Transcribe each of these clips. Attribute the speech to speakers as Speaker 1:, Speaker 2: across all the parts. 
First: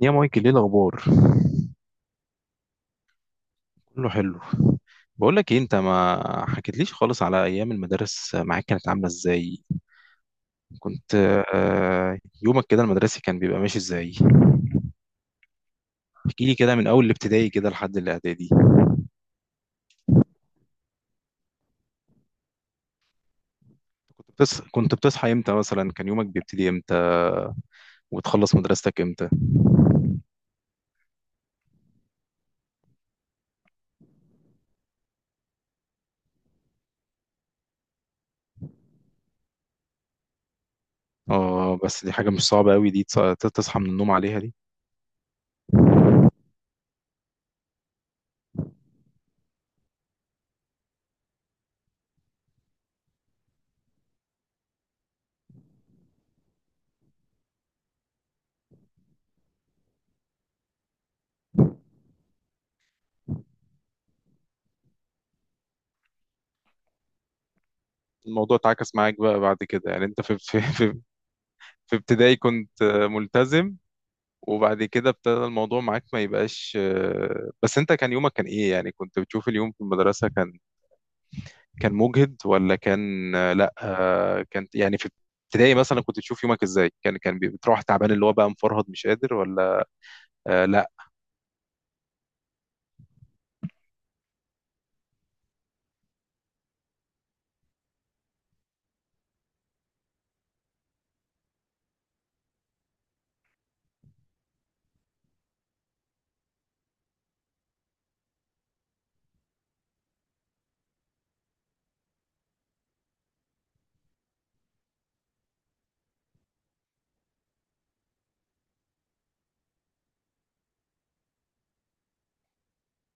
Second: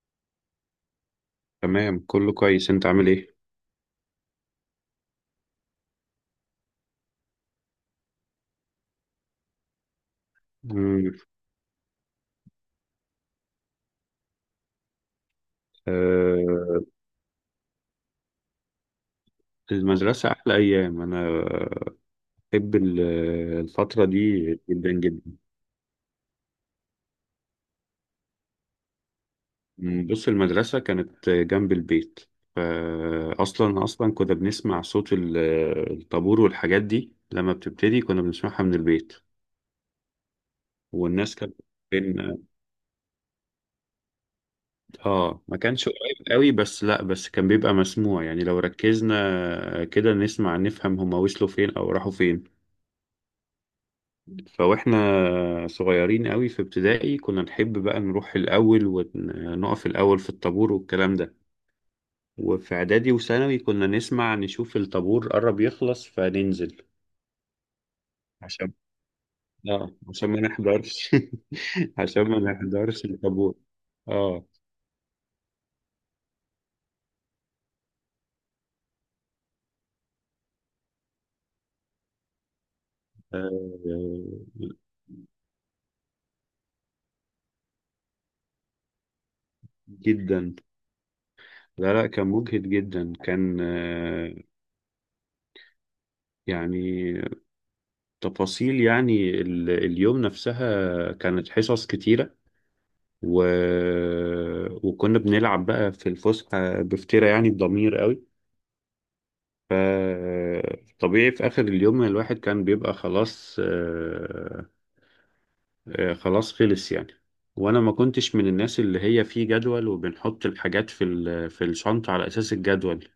Speaker 1: يا مايكل، ايه الاخبار؟
Speaker 2: تمام، كله كويس. انت عامل ايه؟
Speaker 1: كله حلو. بقول لك ايه، انت ما حكيتليش خالص على ايام المدارس، معاك كانت عامله ازاي؟
Speaker 2: مم.
Speaker 1: كنت يومك كده المدرسي كان بيبقى ماشي ازاي؟ احكي لي كده
Speaker 2: آه.
Speaker 1: من اول الابتدائي كده لحد الاعدادي.
Speaker 2: المدرسة أحلى أيام. بحب ال- الفترة دي جدا
Speaker 1: كنت بتصحى
Speaker 2: جدا.
Speaker 1: امتى مثلا؟ كان يومك بيبتدي امتى وتخلص مدرستك امتى؟
Speaker 2: بص، المدرسة كانت جنب البيت. فأصلا كنا بنسمع صوت الطابور والحاجات دي. لما بتبتدي كنا بنسمعها من البيت. والناس كانت
Speaker 1: اه بس دي حاجه
Speaker 2: بين.
Speaker 1: مش صعبه قوي دي، تصحى من النوم عليها دي.
Speaker 2: اه، ما كانش قريب قوي، بس لا، بس كان بيبقى مسموع يعني. لو ركزنا كده نسمع نفهم هما وصلوا فين أو راحوا فين. فواحنا صغيرين قوي في ابتدائي كنا نحب بقى نروح الأول ونقف الأول في الطابور والكلام ده. وفي إعدادي وثانوي كنا نسمع نشوف الطابور قرب يخلص فننزل،
Speaker 1: الموضوع
Speaker 2: عشان،
Speaker 1: اتعكس معاك بقى بعد
Speaker 2: اه
Speaker 1: كده يعني؟ انت
Speaker 2: عشان ما نحضرش.
Speaker 1: في
Speaker 2: عشان
Speaker 1: ابتدائي
Speaker 2: ما
Speaker 1: كنت
Speaker 2: نحضرش الطابور.
Speaker 1: ملتزم،
Speaker 2: اه.
Speaker 1: وبعد كده ابتدى الموضوع معاك ما يبقاش بس انت كان يومك كان ايه يعني؟ كنت بتشوف اليوم في المدرسة كان كان مجهد ولا كان
Speaker 2: آه،
Speaker 1: لا كان يعني في ابتدائي مثلا كنت بتشوف يومك ازاي؟ كان بتروح تعبان اللي هو بقى مفرهد مش قادر ولا
Speaker 2: جدا.
Speaker 1: آه لا؟
Speaker 2: لا لا، كان مجهد جدا، كان، يعني تفاصيل يعني اليوم نفسها كانت حصص كتيرة، و... وكنا بنلعب بقى في الفسحة بفترة يعني بضمير قوي. ف طبيعي في آخر اليوم الواحد كان بيبقى خلاص، خلاص خلص يعني. وأنا ما كنتش من الناس اللي هي في جدول، وبنحط الحاجات في في الشنطة على أساس الجدول.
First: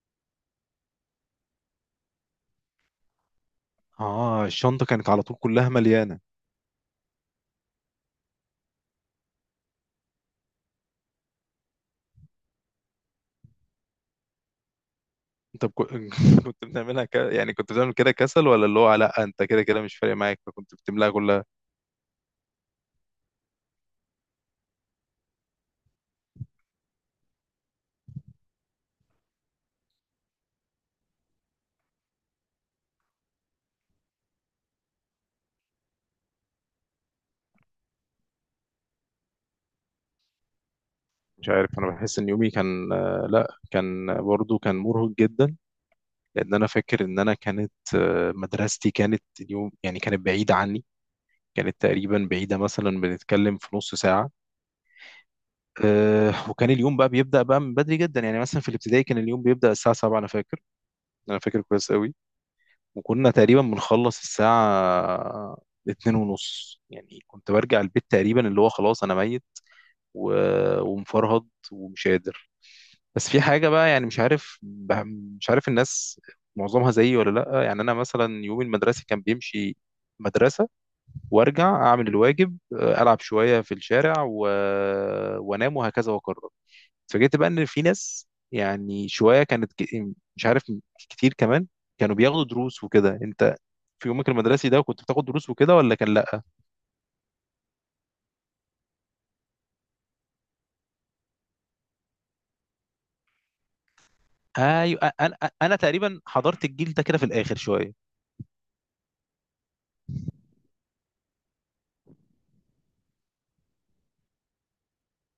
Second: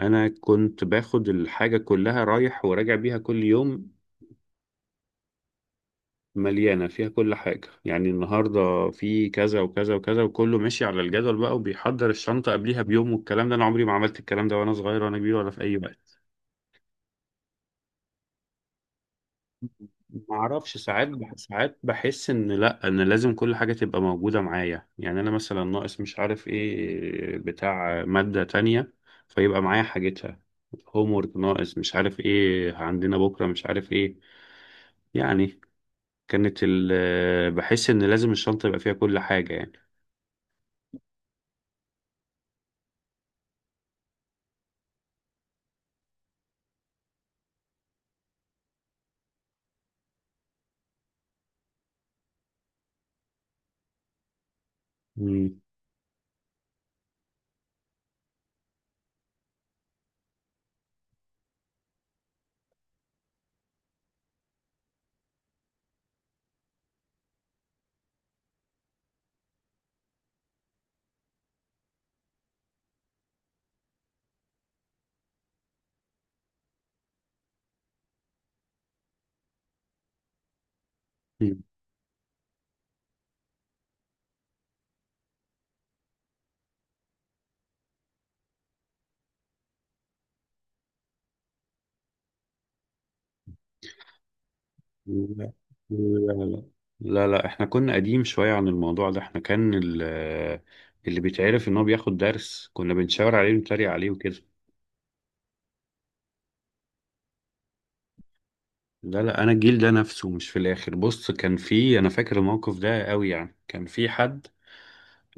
Speaker 2: أنا كنت باخد الحاجة كلها رايح وراجع بيها كل يوم.
Speaker 1: اه الشنطة كانت على طول كلها مليانة.
Speaker 2: مليانة فيها كل حاجة، يعني النهاردة في كذا وكذا وكذا وكله ماشي على الجدول بقى، وبيحضر الشنطة قبليها بيوم والكلام ده. أنا عمري ما عملت الكلام ده، وأنا صغير وأنا كبير ولا في
Speaker 1: انت
Speaker 2: أي وقت.
Speaker 1: كنت يعني كنت بتعمل كده كسل، ولا اللي هو لا انت كده كده مش فارق معاك فكنت
Speaker 2: معرفش، ساعات
Speaker 1: بتملاها كلها؟
Speaker 2: ساعات بحس إن لأ، إن لازم كل حاجة تبقى موجودة معايا، يعني أنا مثلا ناقص مش عارف إيه بتاع مادة تانية، فيبقى معايا حاجتها. هومورك ناقص، مش عارف إيه عندنا بكرة، مش عارف إيه، يعني كانت بحس إن لازم الشنطة يبقى فيها كل حاجة يعني.
Speaker 1: مش عارف، انا بحس ان يومي كان لا كان برضو كان مرهق جدا، لان انا فاكر ان انا كانت مدرستي كانت اليوم يعني كانت بعيده عني، كانت تقريبا بعيده، مثلا بنتكلم في نص ساعه.
Speaker 2: مم.
Speaker 1: وكان اليوم بقى بيبدا بقى من بدري جدا، يعني مثلا في الابتدائي كان اليوم بيبدا الساعه 7، انا فاكر، انا فاكر كويس قوي. وكنا تقريبا بنخلص الساعه اتنين ونص، يعني كنت برجع البيت تقريبا اللي هو خلاص انا ميت ومفرهد ومش قادر. بس في حاجة بقى يعني مش عارف، مش عارف الناس معظمها زيي ولا لأ، يعني أنا مثلا يوم المدرسة كان بيمشي مدرسة وأرجع أعمل الواجب، ألعب شوية في الشارع وأنام وهكذا وأكرر. اتفاجئت بقى إن في ناس يعني شوية مش عارف، كتير كمان، كانوا بياخدوا دروس وكده. أنت في يومك المدرسي ده كنت بتاخد دروس
Speaker 2: لا
Speaker 1: وكده ولا كان لأ؟
Speaker 2: لا لا لا احنا كنا قديم شوية عن الموضوع ده. احنا كان اللي بيتعرف ان هو بياخد درس كنا بنشاور عليه ونتريق عليه وكده.
Speaker 1: أيوة، أنا أنا تقريبا حضرت الجيل ده كده في الآخر شوية.
Speaker 2: لا لا، انا الجيل ده نفسه مش في الاخر. بص، كان في، انا فاكر الموقف ده قوي، يعني كان في حد،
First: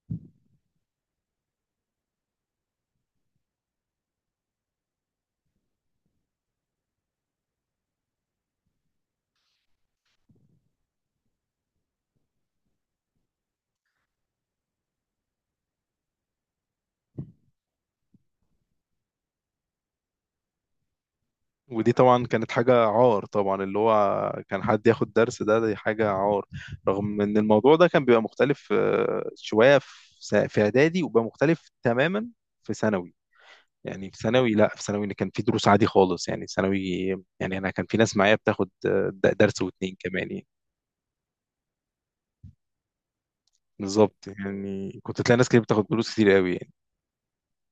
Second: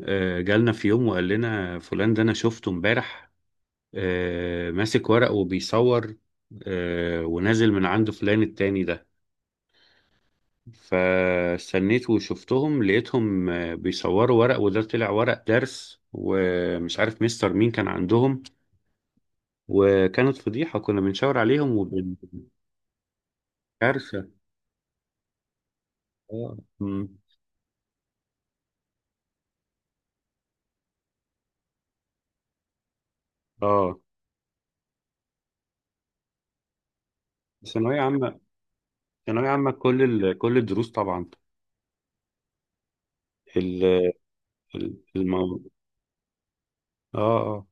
Speaker 2: جالنا في يوم وقال لنا فلان ده انا شفته امبارح، ماسك ورق وبيصور، ونازل من عند فلان التاني ده. فاستنيت وشفتهم، لقيتهم بيصوروا ورق، وده طلع ورق درس ومش عارف مستر مين كان عندهم. وكانت فضيحة، كنا بنشاور عليهم
Speaker 1: ودي طبعا كانت حاجة عار، طبعا اللي
Speaker 2: وبالكارثة.
Speaker 1: هو كان حد ياخد درس ده، دي حاجة عار.
Speaker 2: اه. مم.
Speaker 1: رغم ان الموضوع ده كان بيبقى مختلف شوية في في اعدادي، وبقى مختلف تماما في ثانوي.
Speaker 2: اه.
Speaker 1: يعني في ثانوي، لا في ثانوي كان في دروس عادي خالص، يعني ثانوي، يعني انا كان في
Speaker 2: ثانوية
Speaker 1: ناس معايا
Speaker 2: عامة،
Speaker 1: بتاخد
Speaker 2: ثانوية
Speaker 1: درس
Speaker 2: عامة
Speaker 1: واتنين
Speaker 2: كل
Speaker 1: كمان يعني.
Speaker 2: كل الدروس طبعا ال...
Speaker 1: بالظبط، يعني كنت تلاقي ناس
Speaker 2: الموضوع.
Speaker 1: كتير بتاخد دروس كتير قوي يعني.
Speaker 2: اه اه.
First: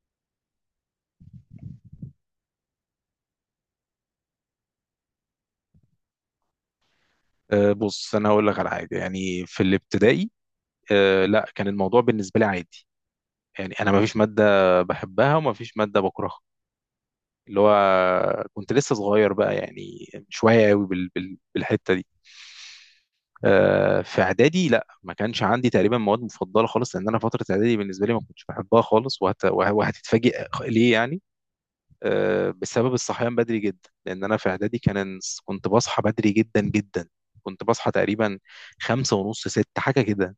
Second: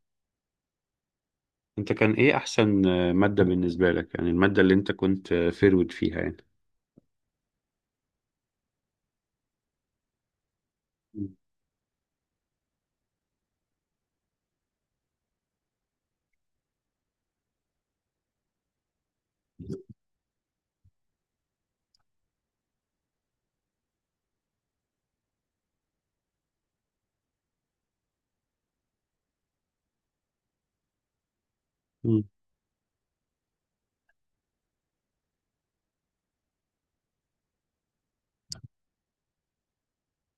Speaker 2: انت كان ايه احسن مادة بالنسبة لك؟ يعني المادة اللي انت كنت فيرود فيها يعني.
Speaker 1: بص انا هقول لك على حاجة، يعني في الابتدائي لا كان الموضوع بالنسبة لي عادي، يعني انا ما فيش مادة بحبها وما فيش مادة بكرهها، اللي هو كنت لسه صغير بقى يعني، مش واعي قوي بالحته دي. في اعدادي لا، ما كانش عندي تقريبا مواد مفضله خالص، لان انا فتره اعدادي بالنسبه لي ما كنتش بحبها خالص، وهتتفاجئ ليه يعني
Speaker 2: مم.
Speaker 1: بسبب الصحيان بدري جدا، لان انا في اعدادي كان كنت بصحى بدري جدا جدا، كنت بصحى تقريبا خمسة ونص ست حاجة كده،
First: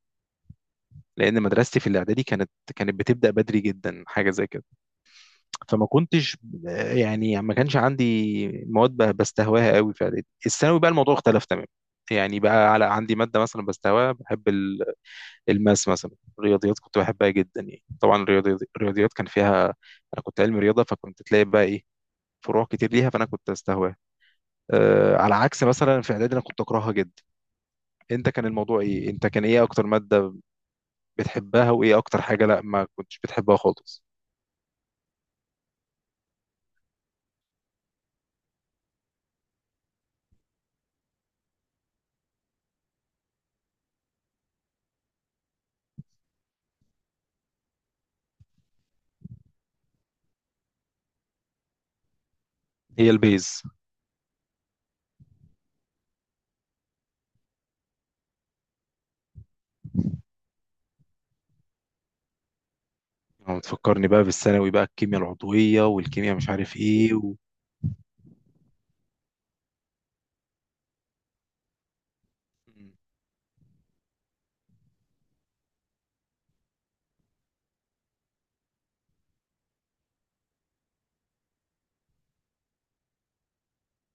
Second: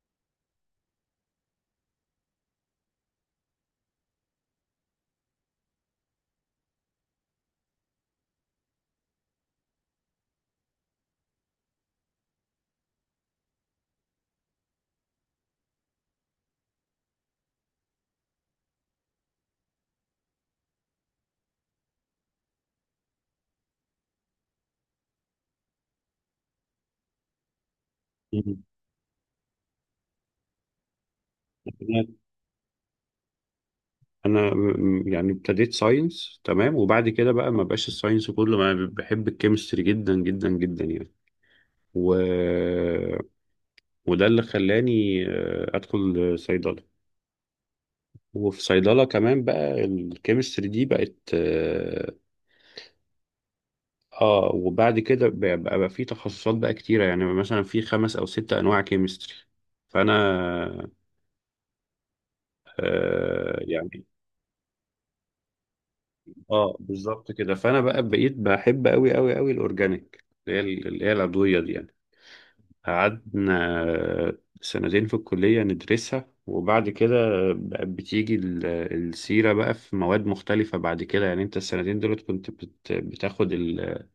Speaker 1: لأن مدرستي في الإعدادي كانت كانت بتبدأ بدري جدا حاجة زي كده. فما كنتش يعني ما كانش عندي مواد بستهواها قوي في اعدادي. الثانوي بقى الموضوع اختلف تماما، يعني بقى على عندي ماده مثلا بستهواها، بحب الماس مثلا، الرياضيات كنت بحبها جدا يعني. طبعا الرياضيات كان فيها، انا كنت علم رياضه، فكنت تلاقي بقى ايه، فروع كتير ليها، فانا كنت استهواها، أه على عكس مثلا في اعدادي انا كنت اكرهها جدا. انت كان
Speaker 2: مم.
Speaker 1: الموضوع ايه، انت كان ايه اكتر ماده بتحبها وايه اكتر حاجه لا ما كنتش بتحبها خالص؟
Speaker 2: انا يعني ابتديت ساينس تمام، وبعد كده بقى ما بقاش الساينس كله، ما ب- بحب الكيمستري جدا جدا جدا يعني، و... وده اللي خلاني ادخل صيدله. وفي صيدله كمان بقى الكيمستري دي بقت، اه،
Speaker 1: هي البيز.
Speaker 2: وبعد كده بقى بقى في تخصصات بقى كتيره، يعني مثلا في خمس او ست انواع كيمستري. فانا، آه
Speaker 1: اه،
Speaker 2: يعني،
Speaker 1: بتفكرني بقى بالثانوي بقى، الكيمياء العضوية والكيمياء مش
Speaker 2: اه
Speaker 1: عارف ايه
Speaker 2: بالظبط كده. فانا بقى بقيت بحب قوي قوي قوي الاورجانيك، اللي هي اللي هي العضويه دي يعني.
Speaker 1: مم.
Speaker 2: قعدنا سنتين في الكلية ندرسها، وبعد كده بقت بتيجي السيرة بقى في مواد مختلفة بعد كده. يعني انت السنتين دولت كنت بتاخد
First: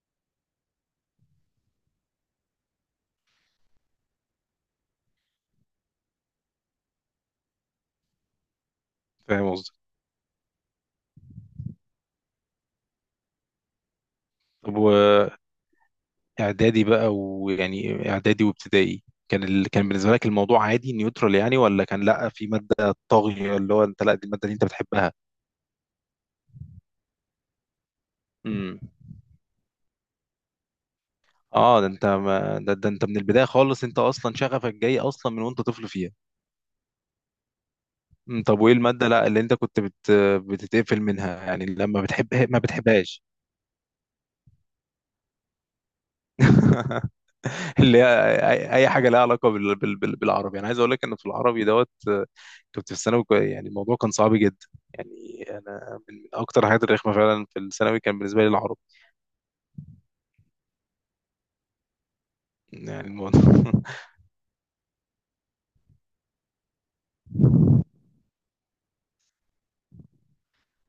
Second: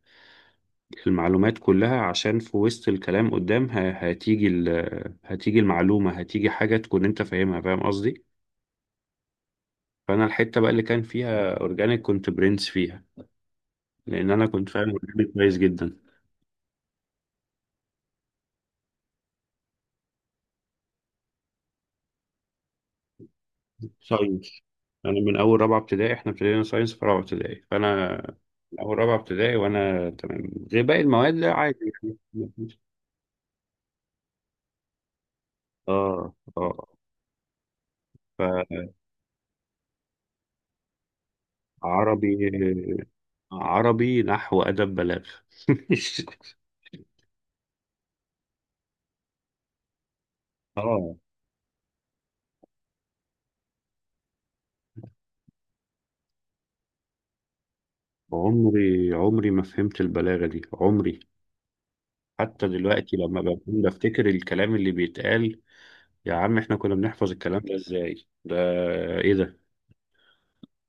Speaker 2: المعلومات كلها، عشان في وسط الكلام قدام هتيجي هتيجي المعلومة، هتيجي حاجة تكون انت فاهمها. فاهم قصدي؟
Speaker 1: فاهم قصدي.
Speaker 2: فأنا الحتة بقى اللي كان فيها أورجانيك كنت برنس فيها، لأن أنا كنت
Speaker 1: طب
Speaker 2: فاهم أورجانيك كويس جدا.
Speaker 1: واعدادي بقى، ويعني اعدادي وابتدائي كان كان بالنسبة لك الموضوع عادي نيوترال يعني، ولا كان لا في مادة طاغية اللي هو انت لا دي المادة اللي
Speaker 2: ساينس.
Speaker 1: انت بتحبها؟
Speaker 2: انا من اول رابعه ابتدائي، احنا ابتدينا ساينس في رابعه ابتدائي، فانا
Speaker 1: امم.
Speaker 2: من اول رابعه ابتدائي وانا تمام. غير باقي المواد لا، عادي
Speaker 1: اه ده انت
Speaker 2: يعني.
Speaker 1: ما... ده, ده انت من البداية خالص، انت اصلا شغفك جاي اصلا من وانت طفل فيها.
Speaker 2: اه اه.
Speaker 1: مم. طب وايه المادة لا اللي انت كنت بتتقفل منها، يعني لما بتحب
Speaker 2: فعربي.
Speaker 1: ما بتحبهاش؟
Speaker 2: عربي، نحو، ادب، بلاغه.
Speaker 1: اللي هي أي حاجه لها علاقه بالعربي. انا عايز اقول لك
Speaker 2: اه.
Speaker 1: ان في العربي دوت كنت في الثانوي يعني الموضوع كان صعب جدا، يعني انا من اكتر الحاجات الرخمه فعلا في الثانوي كان بالنسبه لي العربي.
Speaker 2: عمري ما فهمت البلاغه دي، عمري. حتى
Speaker 1: يعني
Speaker 2: دلوقتي
Speaker 1: الموضوع
Speaker 2: لما بكون بفتكر الكلام اللي بيتقال: يا عم، احنا كنا بنحفظ الكلام ده ازاي؟ ده ايه ده؟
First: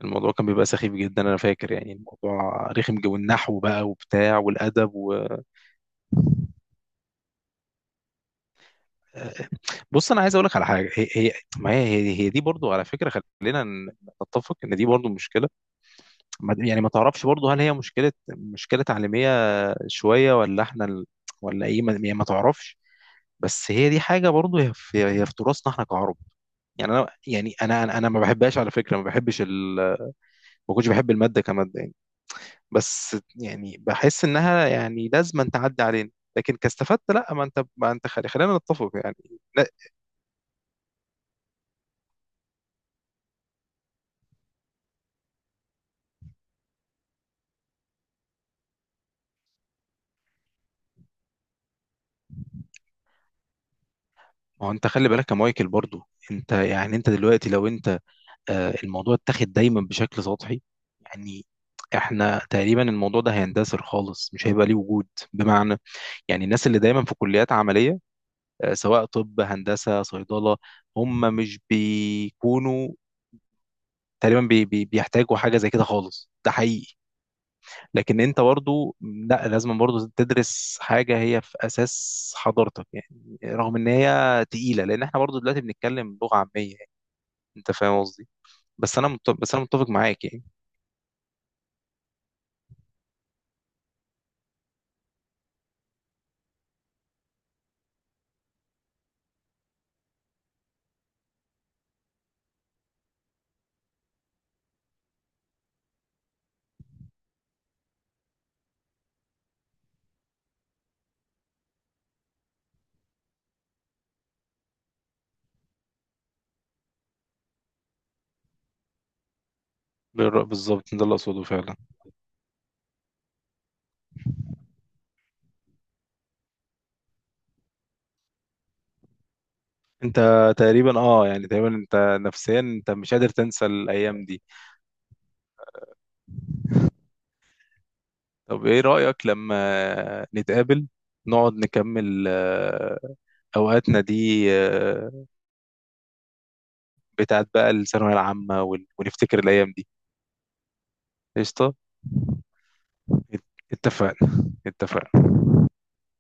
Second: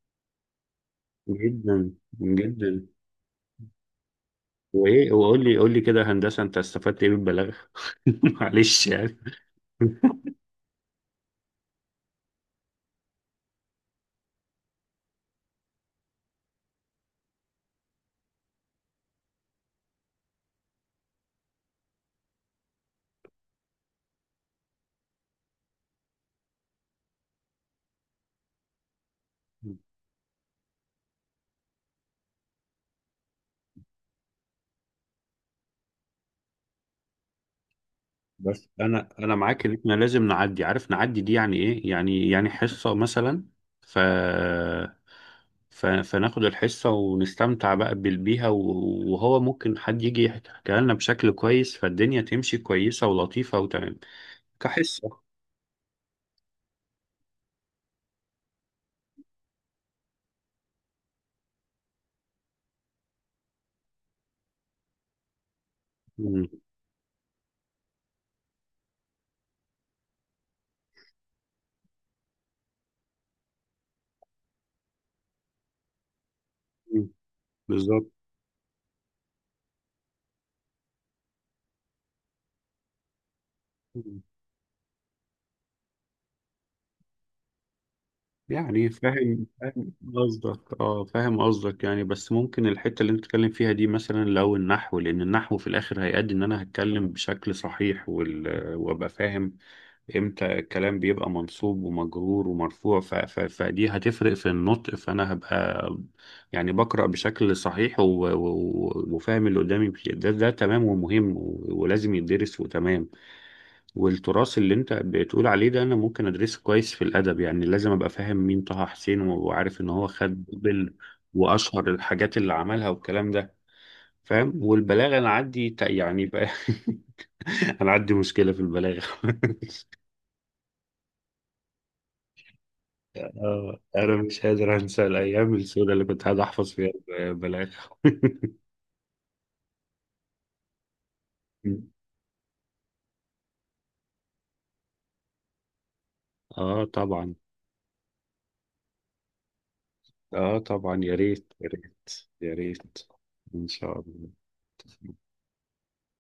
Speaker 1: الموضوع كان بيبقى سخيف جدا، انا فاكر
Speaker 2: جدا.
Speaker 1: يعني الموضوع
Speaker 2: جدا.
Speaker 1: رخم، جو النحو بقى وبتاع والادب
Speaker 2: وايه، وقول لي كده، هندسه، انت استفدت ايه بالبلاغه؟ معلش يعني.
Speaker 1: آه، بص انا عايز اقول لك على حاجه، هي ما هي هي دي برضو على فكره، خلينا نتفق ان دي برضو مشكله. يعني ما تعرفش برضه هل هي مشكلة تعليمية شوية، ولا احنا ولا ايه ما... يعني ما تعرفش. بس هي دي حاجة برضه، هي هي في تراثنا احنا كعرب. يعني انا يعني انا أنا ما بحبهاش على فكرة، ما بحبش ما كنتش بحب المادة كمادة يعني، بس يعني بحس انها يعني لازم أن تعدي علينا. لكن كاستفدت لا، ما انت ما انت خلينا
Speaker 2: بس
Speaker 1: نتفق
Speaker 2: انا
Speaker 1: يعني.
Speaker 2: انا معاك
Speaker 1: لا
Speaker 2: ان احنا لازم نعدي، عارف، نعدي دي يعني ايه يعني؟ يعني حصه مثلا، ف فناخد الحصة ونستمتع بقى بيها، وهو ممكن حد يجي يحكيها لنا بشكل كويس، فالدنيا تمشي كويسة ولطيفة وتمام
Speaker 1: ما هو انت خلي
Speaker 2: كحصة.
Speaker 1: بالك يا مايكل، برضه انت يعني انت دلوقتي لو انت الموضوع اتاخد دايما بشكل سطحي. يعني احنا تقريبا الموضوع ده هيندثر خالص، مش هيبقى ليه وجود. بمعنى، يعني
Speaker 2: مم.
Speaker 1: الناس اللي دايما في كليات عملية سواء طب هندسة صيدلة، هم مش بيكونوا تقريبا بي بي بيحتاجوا حاجة زي كده خالص، ده حقيقي.
Speaker 2: مم. بالظبط
Speaker 1: لكن انت برضو لا لازم برضو تدرس حاجة هي في اساس حضرتك، يعني رغم ان هي تقيلة، لان احنا برضو دلوقتي بنتكلم لغة عامية يعني. انت فاهم قصدي؟
Speaker 2: يعني.
Speaker 1: بس انا
Speaker 2: فاهم.
Speaker 1: بس انا متفق
Speaker 2: فاهم
Speaker 1: معاك يعني.
Speaker 2: قصدك اه فاهم قصدك، يعني بس ممكن الحتة اللي انت بتتكلم فيها دي، مثلا لو النحو، لان النحو في الاخر هيأدي ان انا هتكلم بشكل صحيح، وابقى فاهم امتى الكلام بيبقى منصوب ومجرور ومرفوع. فدي هتفرق في النطق، فانا هبقى يعني بقرأ بشكل صحيح وفاهم اللي قدامي، ده ده تمام ومهم ولازم يدرس وتمام. والتراث اللي انت بتقول عليه ده انا ممكن ادرسه كويس في الادب، يعني لازم ابقى فاهم مين طه حسين، وعارف ان هو خد نوبل،
Speaker 1: بالظبط، ده اللي اقصده فعلا.
Speaker 2: واشهر الحاجات اللي عملها والكلام ده. فاهم. والبلاغه انا عندي، يعني بقى انا عندي مشكله في البلاغه.
Speaker 1: انت تقريبا اه، يعني تقريبا انت نفسيا انت مش قادر تنسى
Speaker 2: اه، انا
Speaker 1: الايام
Speaker 2: مش
Speaker 1: دي.
Speaker 2: قادر انسى الايام السوداء اللي كنت قاعد احفظ فيها البلاغه.
Speaker 1: طب ايه رأيك لما نتقابل نقعد نكمل اوقاتنا دي
Speaker 2: اه طبعا.
Speaker 1: بتاعت بقى الثانوية العامة، ونفتكر الايام دي؟
Speaker 2: اه طبعا، يا ريت، يا
Speaker 1: قشطة.
Speaker 2: ريت، يا ريت
Speaker 1: ات-
Speaker 2: ان شاء الله.
Speaker 1: اتفقنا، اتفقنا.